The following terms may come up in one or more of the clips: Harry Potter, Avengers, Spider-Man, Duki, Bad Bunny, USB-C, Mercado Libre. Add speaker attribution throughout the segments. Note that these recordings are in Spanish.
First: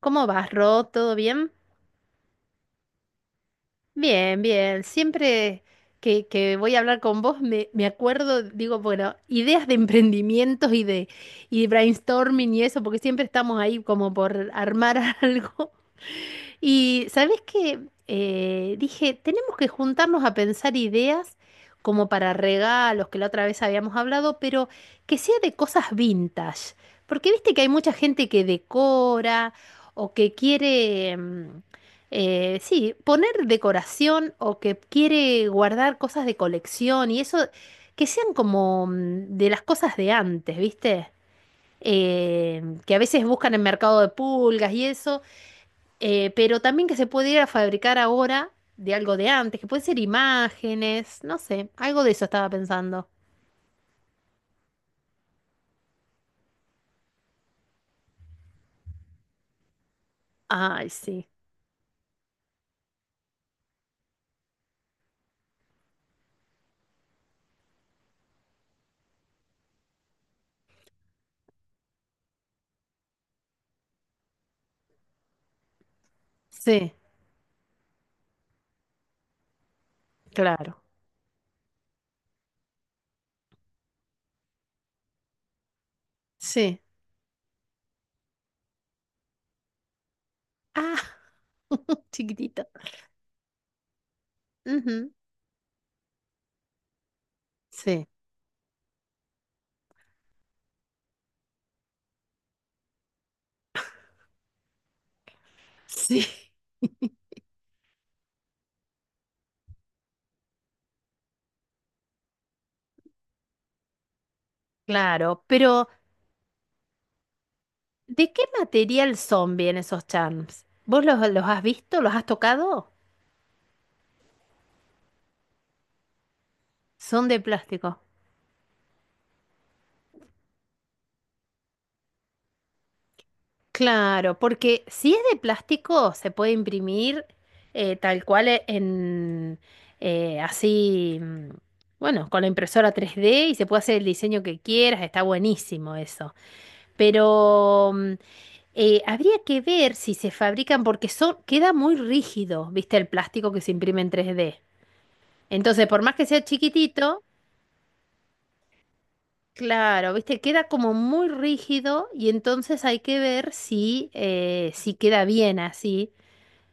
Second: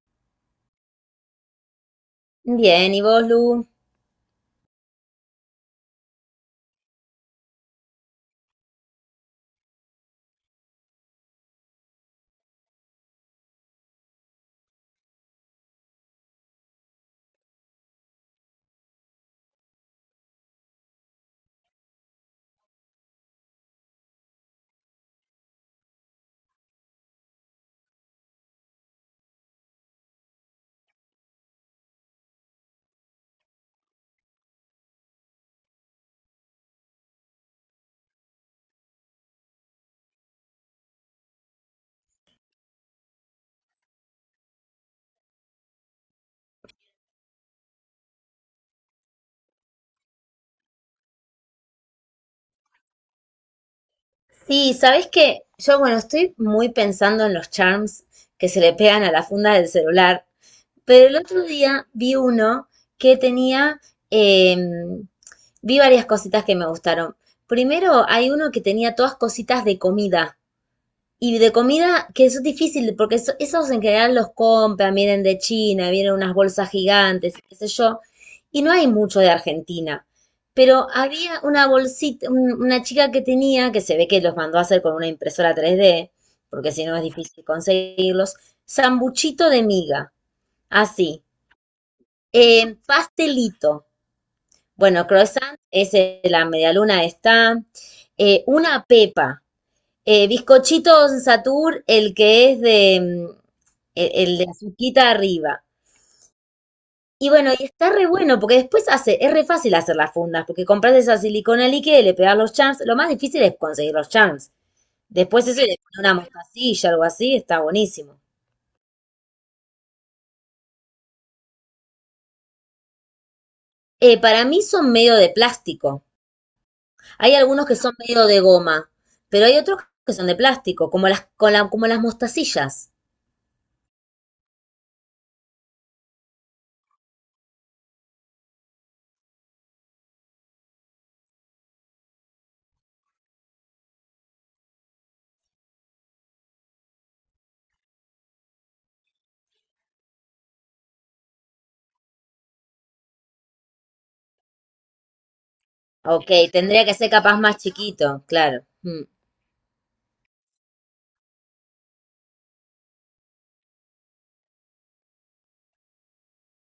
Speaker 1: ¿Cómo vas, Ro? ¿Todo bien?
Speaker 2: Bien, ¿y vos, Lu?
Speaker 1: Bien, bien. Siempre que voy a hablar con vos me acuerdo, digo, bueno, ideas de emprendimientos y de brainstorming y eso, porque siempre estamos ahí como por armar algo. Y ¿sabés qué? Dije, tenemos que juntarnos a pensar ideas como para regalos, que la otra vez habíamos hablado, pero que sea de cosas vintage. Porque viste que hay mucha gente que decora o que quiere sí, poner decoración o que quiere guardar cosas de colección y eso, que sean como de las cosas de antes, ¿viste? Que a veces buscan en mercado de pulgas y eso, pero también que se puede ir a fabricar ahora de algo de antes, que pueden ser imágenes, no sé, algo de eso estaba pensando.
Speaker 2: Sí, ¿sabés qué? Yo, bueno, estoy muy pensando en los charms que se le pegan a la funda del celular,
Speaker 1: Ay,
Speaker 2: pero el
Speaker 1: sí,
Speaker 2: otro día vi uno que tenía, em, vi varias cositas que me gustaron. Primero, hay uno que tenía todas cositas de comida. Y de comida, que eso es difícil, porque esos en general los compran, vienen de China, vienen unas bolsas
Speaker 1: sí,
Speaker 2: gigantes, qué sé yo, y no hay mucho de Argentina.
Speaker 1: claro,
Speaker 2: Pero había una bolsita, una chica que tenía, que se ve que los mandó a hacer con una impresora 3D, porque
Speaker 1: sí.
Speaker 2: si no es difícil conseguirlos, sambuchito de miga,
Speaker 1: Ah,
Speaker 2: así,
Speaker 1: chiquitito.
Speaker 2: pastelito, bueno,
Speaker 1: Ujú.
Speaker 2: croissant, ese, la medialuna está,
Speaker 1: Sí,
Speaker 2: una pepa, bizcochito Don Satur, el que es de el de azuquita arriba.
Speaker 1: sí,
Speaker 2: Y bueno, y está re bueno, porque después hace, es re fácil hacer las fundas, porque compras esa silicona líquida y le pegas los charms. Lo más difícil es conseguir los charms.
Speaker 1: claro,
Speaker 2: Después ese le
Speaker 1: pero...
Speaker 2: pones una mostacilla, algo así, está buenísimo.
Speaker 1: ¿De qué material son bien esos charms? ¿Vos los has visto? ¿Los has tocado?
Speaker 2: Para mí son medio de plástico.
Speaker 1: Son
Speaker 2: Hay
Speaker 1: de
Speaker 2: algunos que son
Speaker 1: plástico.
Speaker 2: medio de goma, pero hay otros que son de plástico, como las mostacillas.
Speaker 1: Claro, porque si es de plástico se puede imprimir tal cual en así, bueno, con la impresora 3D y se puede hacer el diseño que quieras, está buenísimo eso. Pero habría que ver si se fabrican porque son, queda muy rígido, ¿viste? El plástico que se imprime en 3D. Entonces, por más que
Speaker 2: Ok,
Speaker 1: sea
Speaker 2: tendría que ser
Speaker 1: chiquitito.
Speaker 2: capaz más chiquito, claro. Mm.
Speaker 1: Claro, viste, queda como muy rígido y entonces hay que ver si, si queda bien así.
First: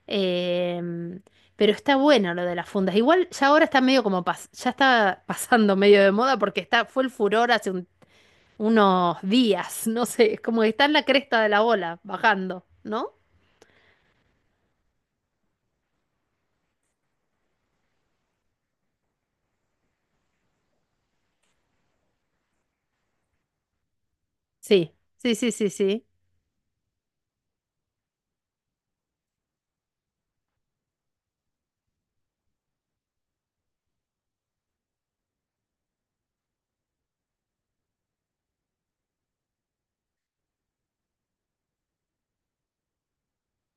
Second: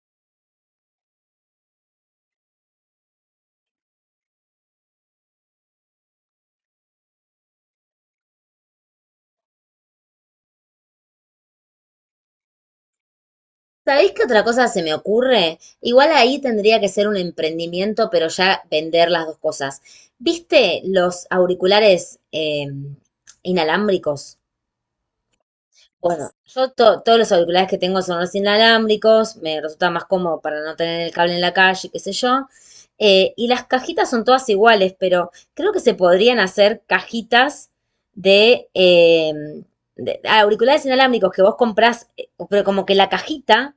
Speaker 1: em, pero está bueno lo de las fundas. Igual ya ahora está medio como ya está pasando medio de moda porque está, fue el furor hace unos días, no sé, es como que está en la cresta de la ola, bajando, ¿no?
Speaker 2: ¿Sabéis qué otra cosa se me ocurre? Igual ahí tendría que ser un emprendimiento, pero ya vender las dos cosas. ¿Viste los auriculares inalámbricos?
Speaker 1: Sí, sí, sí, sí, sí.
Speaker 2: Bueno, yo todos los auriculares que tengo son los inalámbricos, me resulta más cómodo para no tener el cable en la calle, qué sé yo. Y las cajitas son todas iguales, pero creo que se podrían hacer cajitas de, eh, auriculares inalámbricos que vos comprás, pero como que la cajita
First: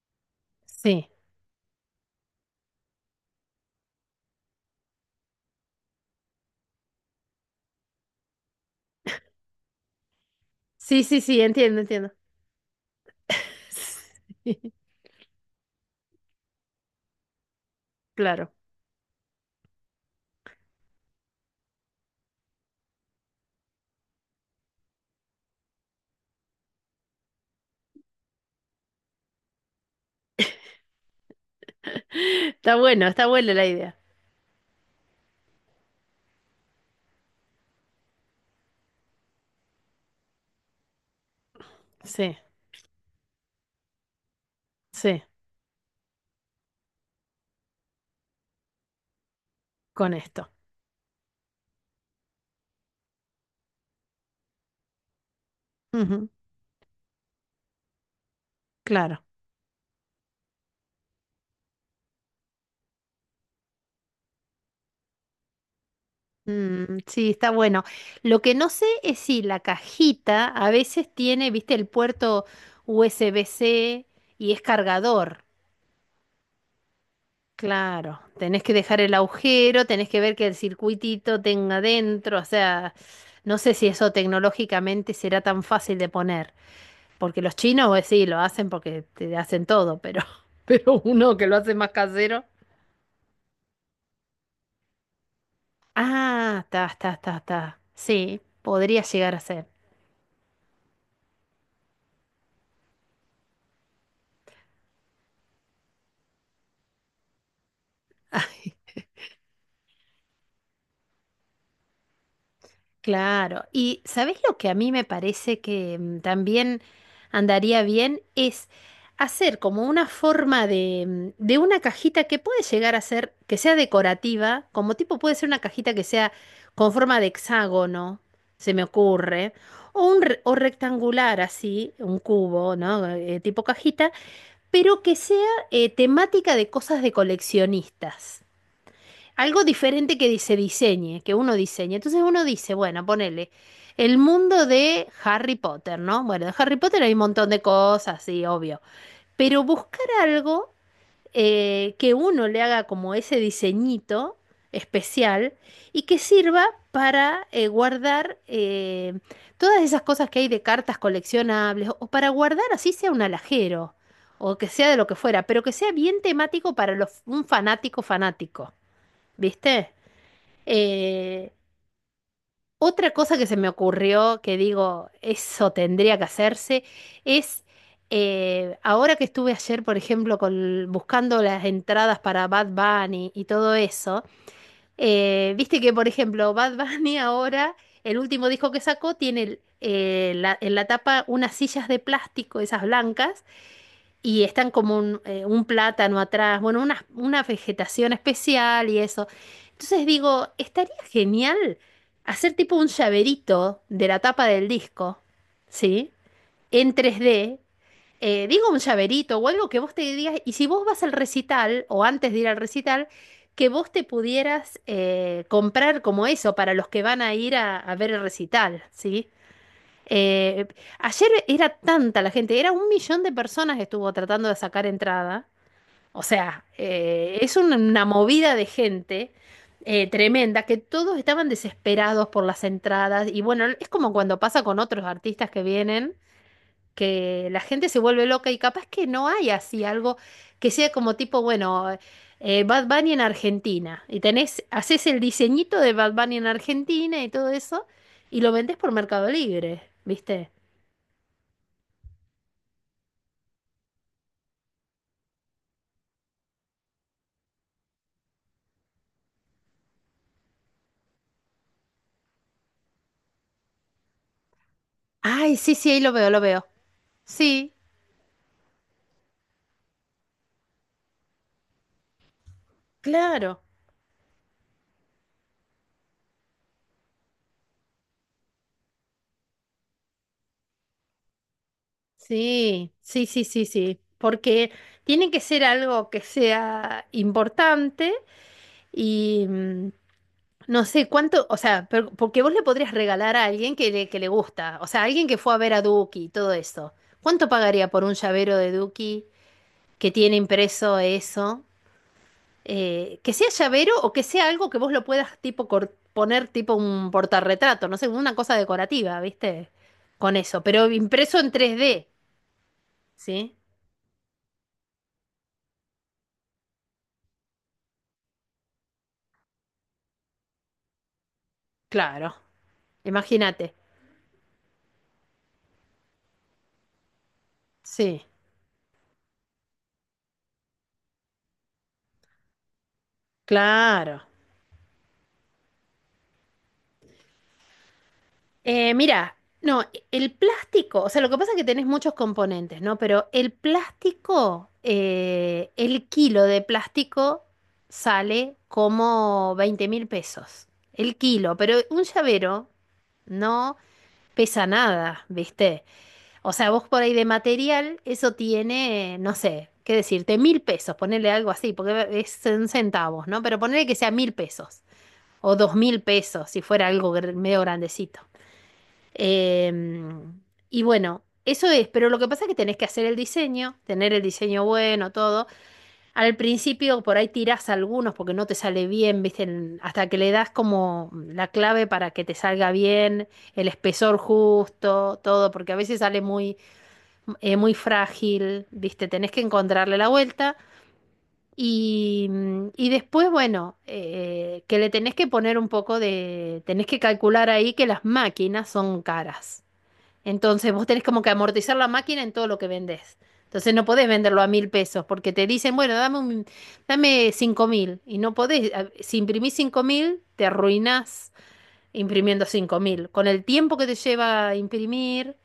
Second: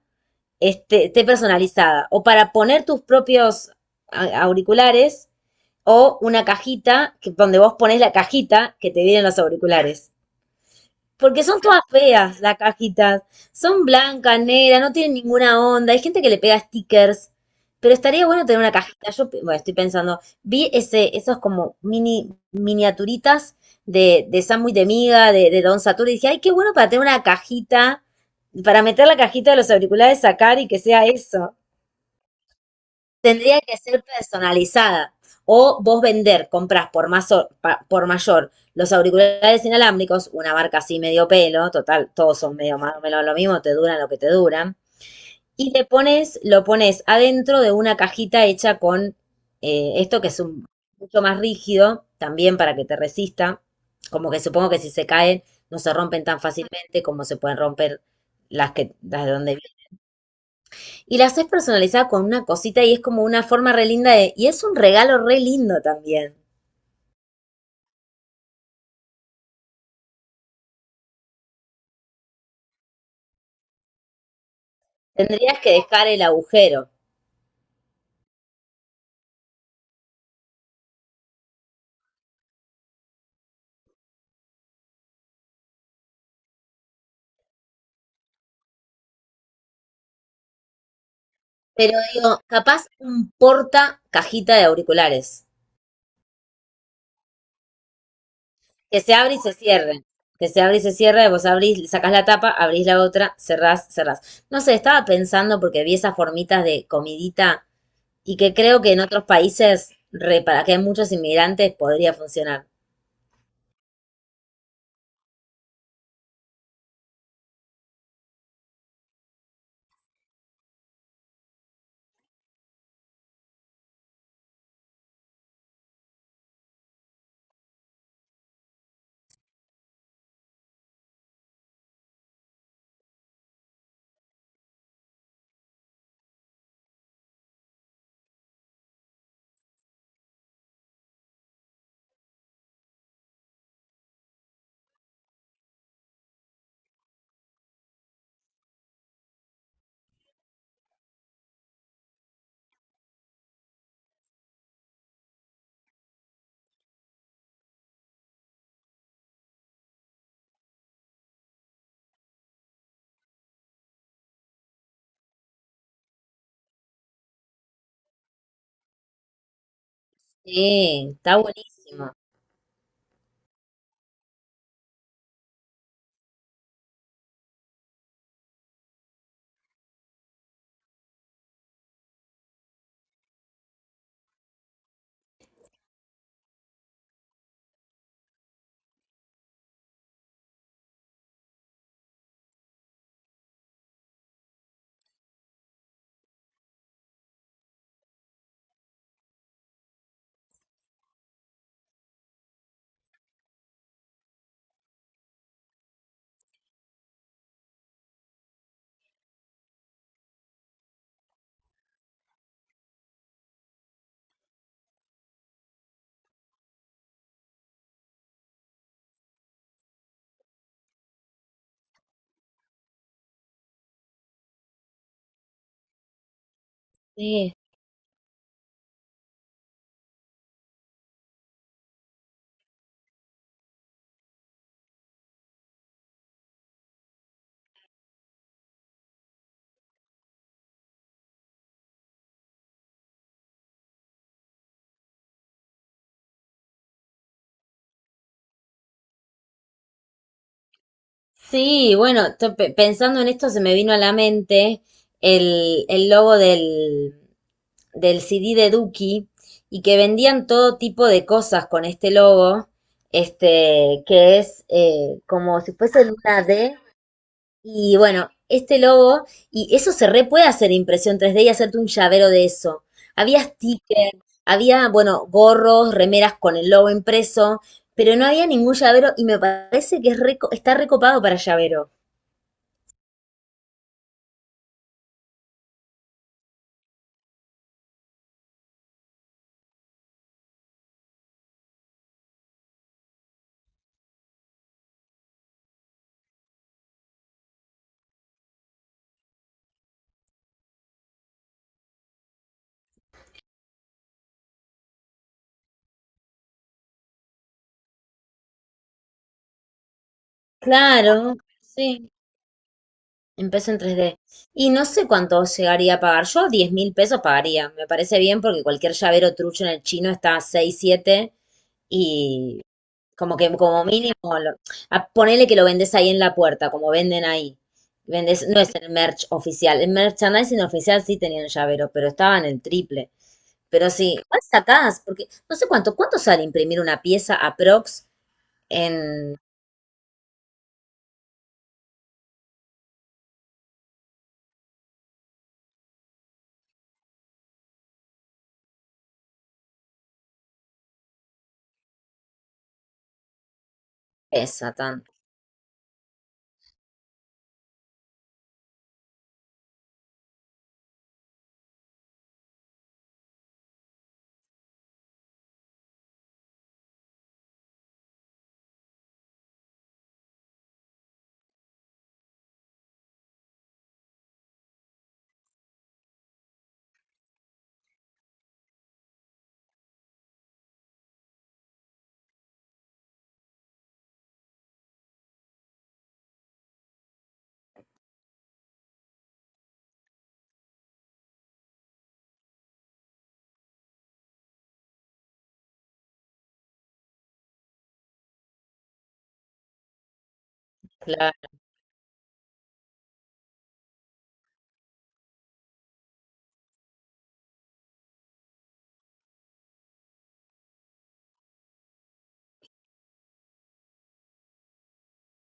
Speaker 2: esté,
Speaker 1: Sí,
Speaker 2: esté personalizada. O para poner tus propios auriculares o una cajita que, donde vos pones la cajita que te vienen los auriculares.
Speaker 1: sí, sí, sí,
Speaker 2: Porque son
Speaker 1: entiendo,
Speaker 2: todas
Speaker 1: entiendo.
Speaker 2: feas las cajitas. Son blancas,
Speaker 1: Sí,
Speaker 2: negras, no tienen ninguna onda. Hay gente que le pega stickers. Pero estaría bueno
Speaker 1: claro.
Speaker 2: tener una cajita. Yo, bueno, estoy pensando, vi esos como miniaturitas de sándwich de miga, de Don Satur, y dije, ay, qué bueno para tener una cajita, para meter la cajita de los auriculares, sacar y que sea eso
Speaker 1: Está bueno, está buena
Speaker 2: tendría
Speaker 1: la
Speaker 2: que
Speaker 1: idea.
Speaker 2: ser personalizada. O vos vender, compras por, por mayor los auriculares inalámbricos, una marca así medio pelo, total,
Speaker 1: Sí,
Speaker 2: todos son medio más o menos lo mismo, te duran lo que te duran.
Speaker 1: sí,
Speaker 2: Y te pones, lo pones adentro de una cajita hecha con
Speaker 1: con
Speaker 2: esto que es
Speaker 1: esto.
Speaker 2: mucho más rígido, también para que te resista. Como que supongo que si se caen, no se rompen
Speaker 1: Ujú.
Speaker 2: tan fácilmente como se pueden romper las que,
Speaker 1: Claro.
Speaker 2: las de donde y las haces personalizada con una cosita y es como una forma re linda de, y es un regalo re lindo también.
Speaker 1: Mm, sí, está bueno. Lo que no sé es si la cajita a veces tiene, viste, el puerto USB-C y es cargador.
Speaker 2: Tendrías que dejar el agujero.
Speaker 1: Claro, tenés que dejar el agujero, tenés que ver que el circuitito tenga dentro, o sea, no sé si eso tecnológicamente será tan fácil de poner, porque los chinos, pues sí, lo hacen porque te hacen todo, pero, pero uno que lo hace más
Speaker 2: Pero digo,
Speaker 1: casero.
Speaker 2: capaz un porta cajita de auriculares,
Speaker 1: Ah, está, está, está, está. Sí,
Speaker 2: que
Speaker 1: podría
Speaker 2: se
Speaker 1: llegar
Speaker 2: abre y
Speaker 1: a
Speaker 2: se
Speaker 1: ser.
Speaker 2: cierre, que se abre y se cierra, vos abrís, sacás la tapa, abrís la otra, cerrás, cerrás. No sé, estaba pensando porque vi esas formitas de comidita y que creo que en otros países, re, para que hay muchos inmigrantes, podría funcionar.
Speaker 1: Claro, y ¿sabés lo que a mí me parece que también andaría bien? Es hacer como una forma de, de una cajita que puede llegar a ser, que sea decorativa, como tipo puede ser una cajita que sea con forma de hexágono, se me ocurre, o un o rectangular así, un cubo, ¿no? Tipo cajita, pero que sea temática de cosas de coleccionistas. Algo diferente que se diseñe, que uno diseñe. Entonces uno dice, bueno, ponele el mundo de Harry Potter, ¿no? Bueno, de Harry Potter hay un montón de cosas, sí, obvio. Pero buscar algo que uno le haga como ese diseñito especial y que sirva para guardar todas esas cosas que hay de cartas coleccionables o para guardar así sea un alajero o que sea de lo que fuera, pero que sea bien temático para un fanático fanático, ¿viste?
Speaker 2: Sí, está
Speaker 1: Eh,
Speaker 2: buenísimo.
Speaker 1: Otra cosa que se me ocurrió, que digo, eso tendría que hacerse, es ahora que estuve ayer, por ejemplo, con, buscando las entradas para Bad Bunny y todo eso, viste que, por ejemplo, Bad Bunny ahora, el último disco que sacó, tiene en la tapa unas sillas de plástico, esas blancas, y están como un plátano atrás, bueno, una vegetación especial y eso. Entonces digo, estaría genial hacer tipo un llaverito de la tapa del disco, ¿sí? En 3D. Digo un llaverito o algo que vos te digas, y si vos vas al recital o antes de ir al recital, que vos te pudieras comprar como eso para los que van a ir a ver el recital, ¿sí? Eh, Ayer era tanta la gente, era un millón de personas que estuvo tratando de sacar entrada. O sea,
Speaker 2: Sí.
Speaker 1: es una movida de gente tremenda que todos estaban desesperados por las entradas. Y bueno, es como cuando pasa con otros artistas que vienen, que la gente se vuelve loca y capaz que no hay así algo que sea como tipo, bueno, Bad Bunny en Argentina. Y tenés, haces el diseñito de Bad Bunny en Argentina y todo eso y lo vendés por Mercado Libre, ¿viste?
Speaker 2: Sí, bueno, pensando en esto se me vino a la mente el logo del CD de Duki y que vendían todo tipo de cosas con este logo, que es
Speaker 1: Ay,
Speaker 2: como si
Speaker 1: sí, sí, ahí
Speaker 2: fuese
Speaker 1: lo veo, lo
Speaker 2: una
Speaker 1: veo.
Speaker 2: D
Speaker 1: Sí,
Speaker 2: y bueno, este logo y eso se re puede hacer impresión 3D y hacerte un llavero de eso. Había
Speaker 1: claro.
Speaker 2: stickers, había, bueno, gorros, remeras con el logo impreso, pero no había ningún llavero y me parece que es está recopado para llavero.
Speaker 1: Sí, sí, sí, sí, sí. Porque tiene que ser algo que sea importante y no sé cuánto, o sea, porque vos le podrías regalar a alguien que le gusta, o sea, alguien que fue a ver a Duki y todo eso. ¿Cuánto pagaría por un llavero de Duki que tiene impreso eso? Que sea llavero o que sea algo que vos lo puedas tipo poner tipo un portarretrato, no sé, una cosa decorativa, ¿viste? Con eso, pero
Speaker 2: Claro,
Speaker 1: impreso en 3D,
Speaker 2: sí,
Speaker 1: ¿sí?
Speaker 2: empezó en 3D. Y no sé cuánto llegaría a pagar. Yo diez mil pesos pagaría. Me parece bien porque cualquier llavero trucho en el chino está a 6, 7
Speaker 1: Claro,
Speaker 2: y como que
Speaker 1: imagínate.
Speaker 2: como mínimo, ponele que lo vendes ahí en la puerta, como venden ahí.
Speaker 1: Sí,
Speaker 2: Vendes, no es el merch oficial. El merchandising oficial sí tenían llavero, pero estaban el triple. Pero sí,
Speaker 1: claro.
Speaker 2: igual sacás, porque no sé cuánto, ¿cuánto sale imprimir una pieza aprox
Speaker 1: Mira,
Speaker 2: en
Speaker 1: no, el plástico, o sea, lo que pasa es que tenés muchos componentes, ¿no? Pero el plástico, el kilo de plástico sale como 20.000 pesos. El kilo, pero un llavero, no pesa
Speaker 2: esa tan?
Speaker 1: nada, ¿viste? O sea, vos por ahí de material, eso tiene, no sé, qué decirte, 1.000 pesos, ponerle algo así, porque es en centavos, ¿no? Pero ponerle que sea 1.000 pesos o 2.000 pesos, si fuera algo medio grandecito. Em, y bueno, eso es, pero lo que pasa es que tenés que hacer el diseño, tener el diseño bueno, todo. Al principio por ahí tirás algunos porque no te sale bien, ¿viste? Hasta que le das como la clave para que te salga bien, el espesor justo, todo, porque a veces sale muy, muy frágil, ¿viste? Tenés que encontrarle la vuelta. Y después, bueno, que le tenés que poner un poco de... Tenés que calcular ahí que las máquinas son caras. Entonces vos tenés como que
Speaker 2: Claro.
Speaker 1: amortizar la máquina en todo lo que vendés. Entonces no podés venderlo a 1.000 pesos porque te dicen, bueno, dame 5.000. Y no podés, si imprimís 5.000, te arruinás imprimiendo 5.000. Con el tiempo que te lleva a imprimir,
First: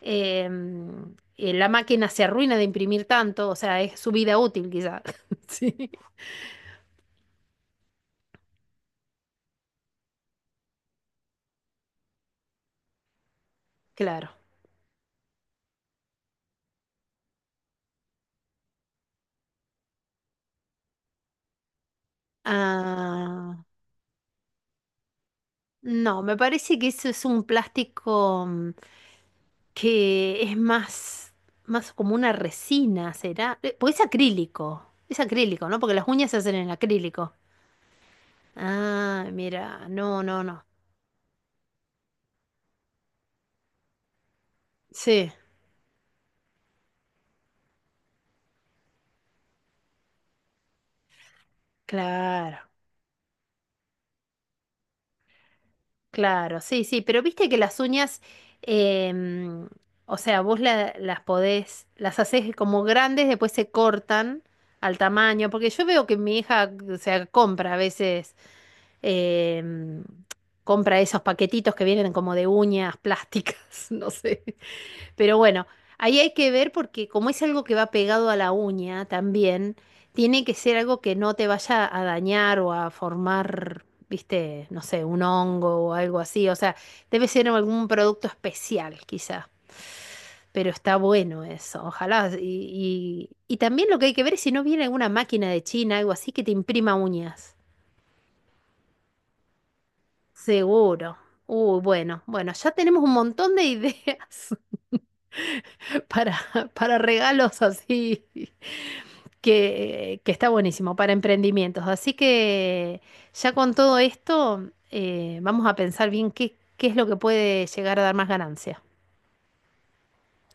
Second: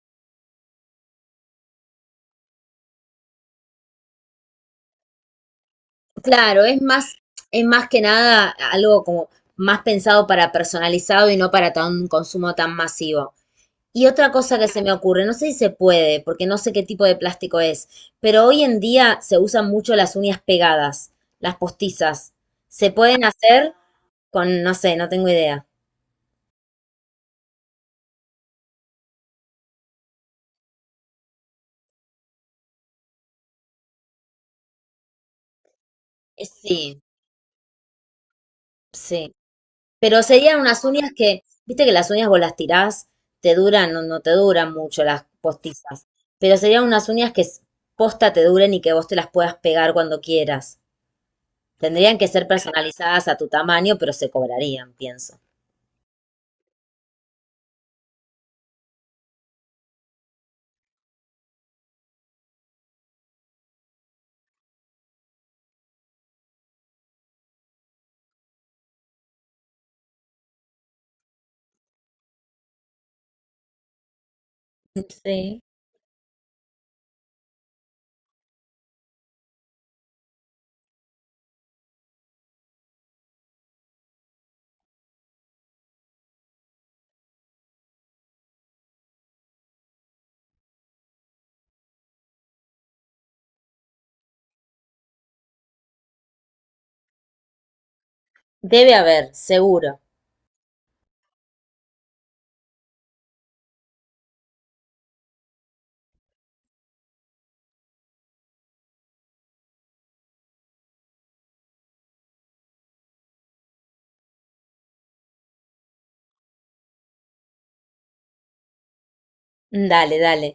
Speaker 1: la máquina se arruina de imprimir tanto, o sea, es su vida útil quizá. Sí,
Speaker 2: Claro, es más que nada algo como más pensado para personalizado y no para tan- un consumo tan masivo. Y
Speaker 1: claro.
Speaker 2: otra cosa que se me ocurre, no sé si se puede, porque no sé qué tipo de plástico es, pero hoy en día se usan mucho las uñas pegadas, las postizas. ¿Se pueden
Speaker 1: Ah,
Speaker 2: hacer con, no sé, no tengo idea?
Speaker 1: no, me parece que eso es un plástico que es más, más como una resina, ¿será? Porque es acrílico, ¿no? Porque las uñas se hacen en
Speaker 2: Sí,
Speaker 1: acrílico. Ah,
Speaker 2: sí.
Speaker 1: mira, no,
Speaker 2: Pero
Speaker 1: no,
Speaker 2: serían
Speaker 1: no.
Speaker 2: unas uñas que, viste que las uñas vos las tirás, te duran o no te duran mucho las
Speaker 1: Sí,
Speaker 2: postizas, pero serían unas uñas que posta te duren y que vos te las puedas pegar cuando quieras. Tendrían que ser
Speaker 1: claro.
Speaker 2: personalizadas a tu tamaño, pero se cobrarían, pienso.
Speaker 1: Claro, sí, sí, pero viste que las uñas, em, o sea, vos las podés, las haces como grandes, después se cortan al tamaño, porque yo veo que mi hija, o sea, compra a veces, em, compra esos paquetitos que vienen como de uñas plásticas, no sé. Pero
Speaker 2: Sí,
Speaker 1: bueno, ahí hay que ver porque como es algo que va pegado a la uña también, tiene que ser algo que no te vaya a dañar o a formar, viste, no sé, un hongo o algo así. O sea, debe ser algún producto especial quizá. Pero está bueno eso, ojalá. Y y también lo que hay que ver es si no viene alguna máquina de China, algo así, que te imprima uñas.
Speaker 2: debe haber, seguro.
Speaker 1: Seguro. Uy, bueno, bueno, ya tenemos un montón de ideas. para, para regalos así, que está buenísimo, para emprendimientos. Así que ya con todo esto, vamos a pensar bien qué, es lo que puede llegar a dar más ganancia.
Speaker 2: Dale, dale.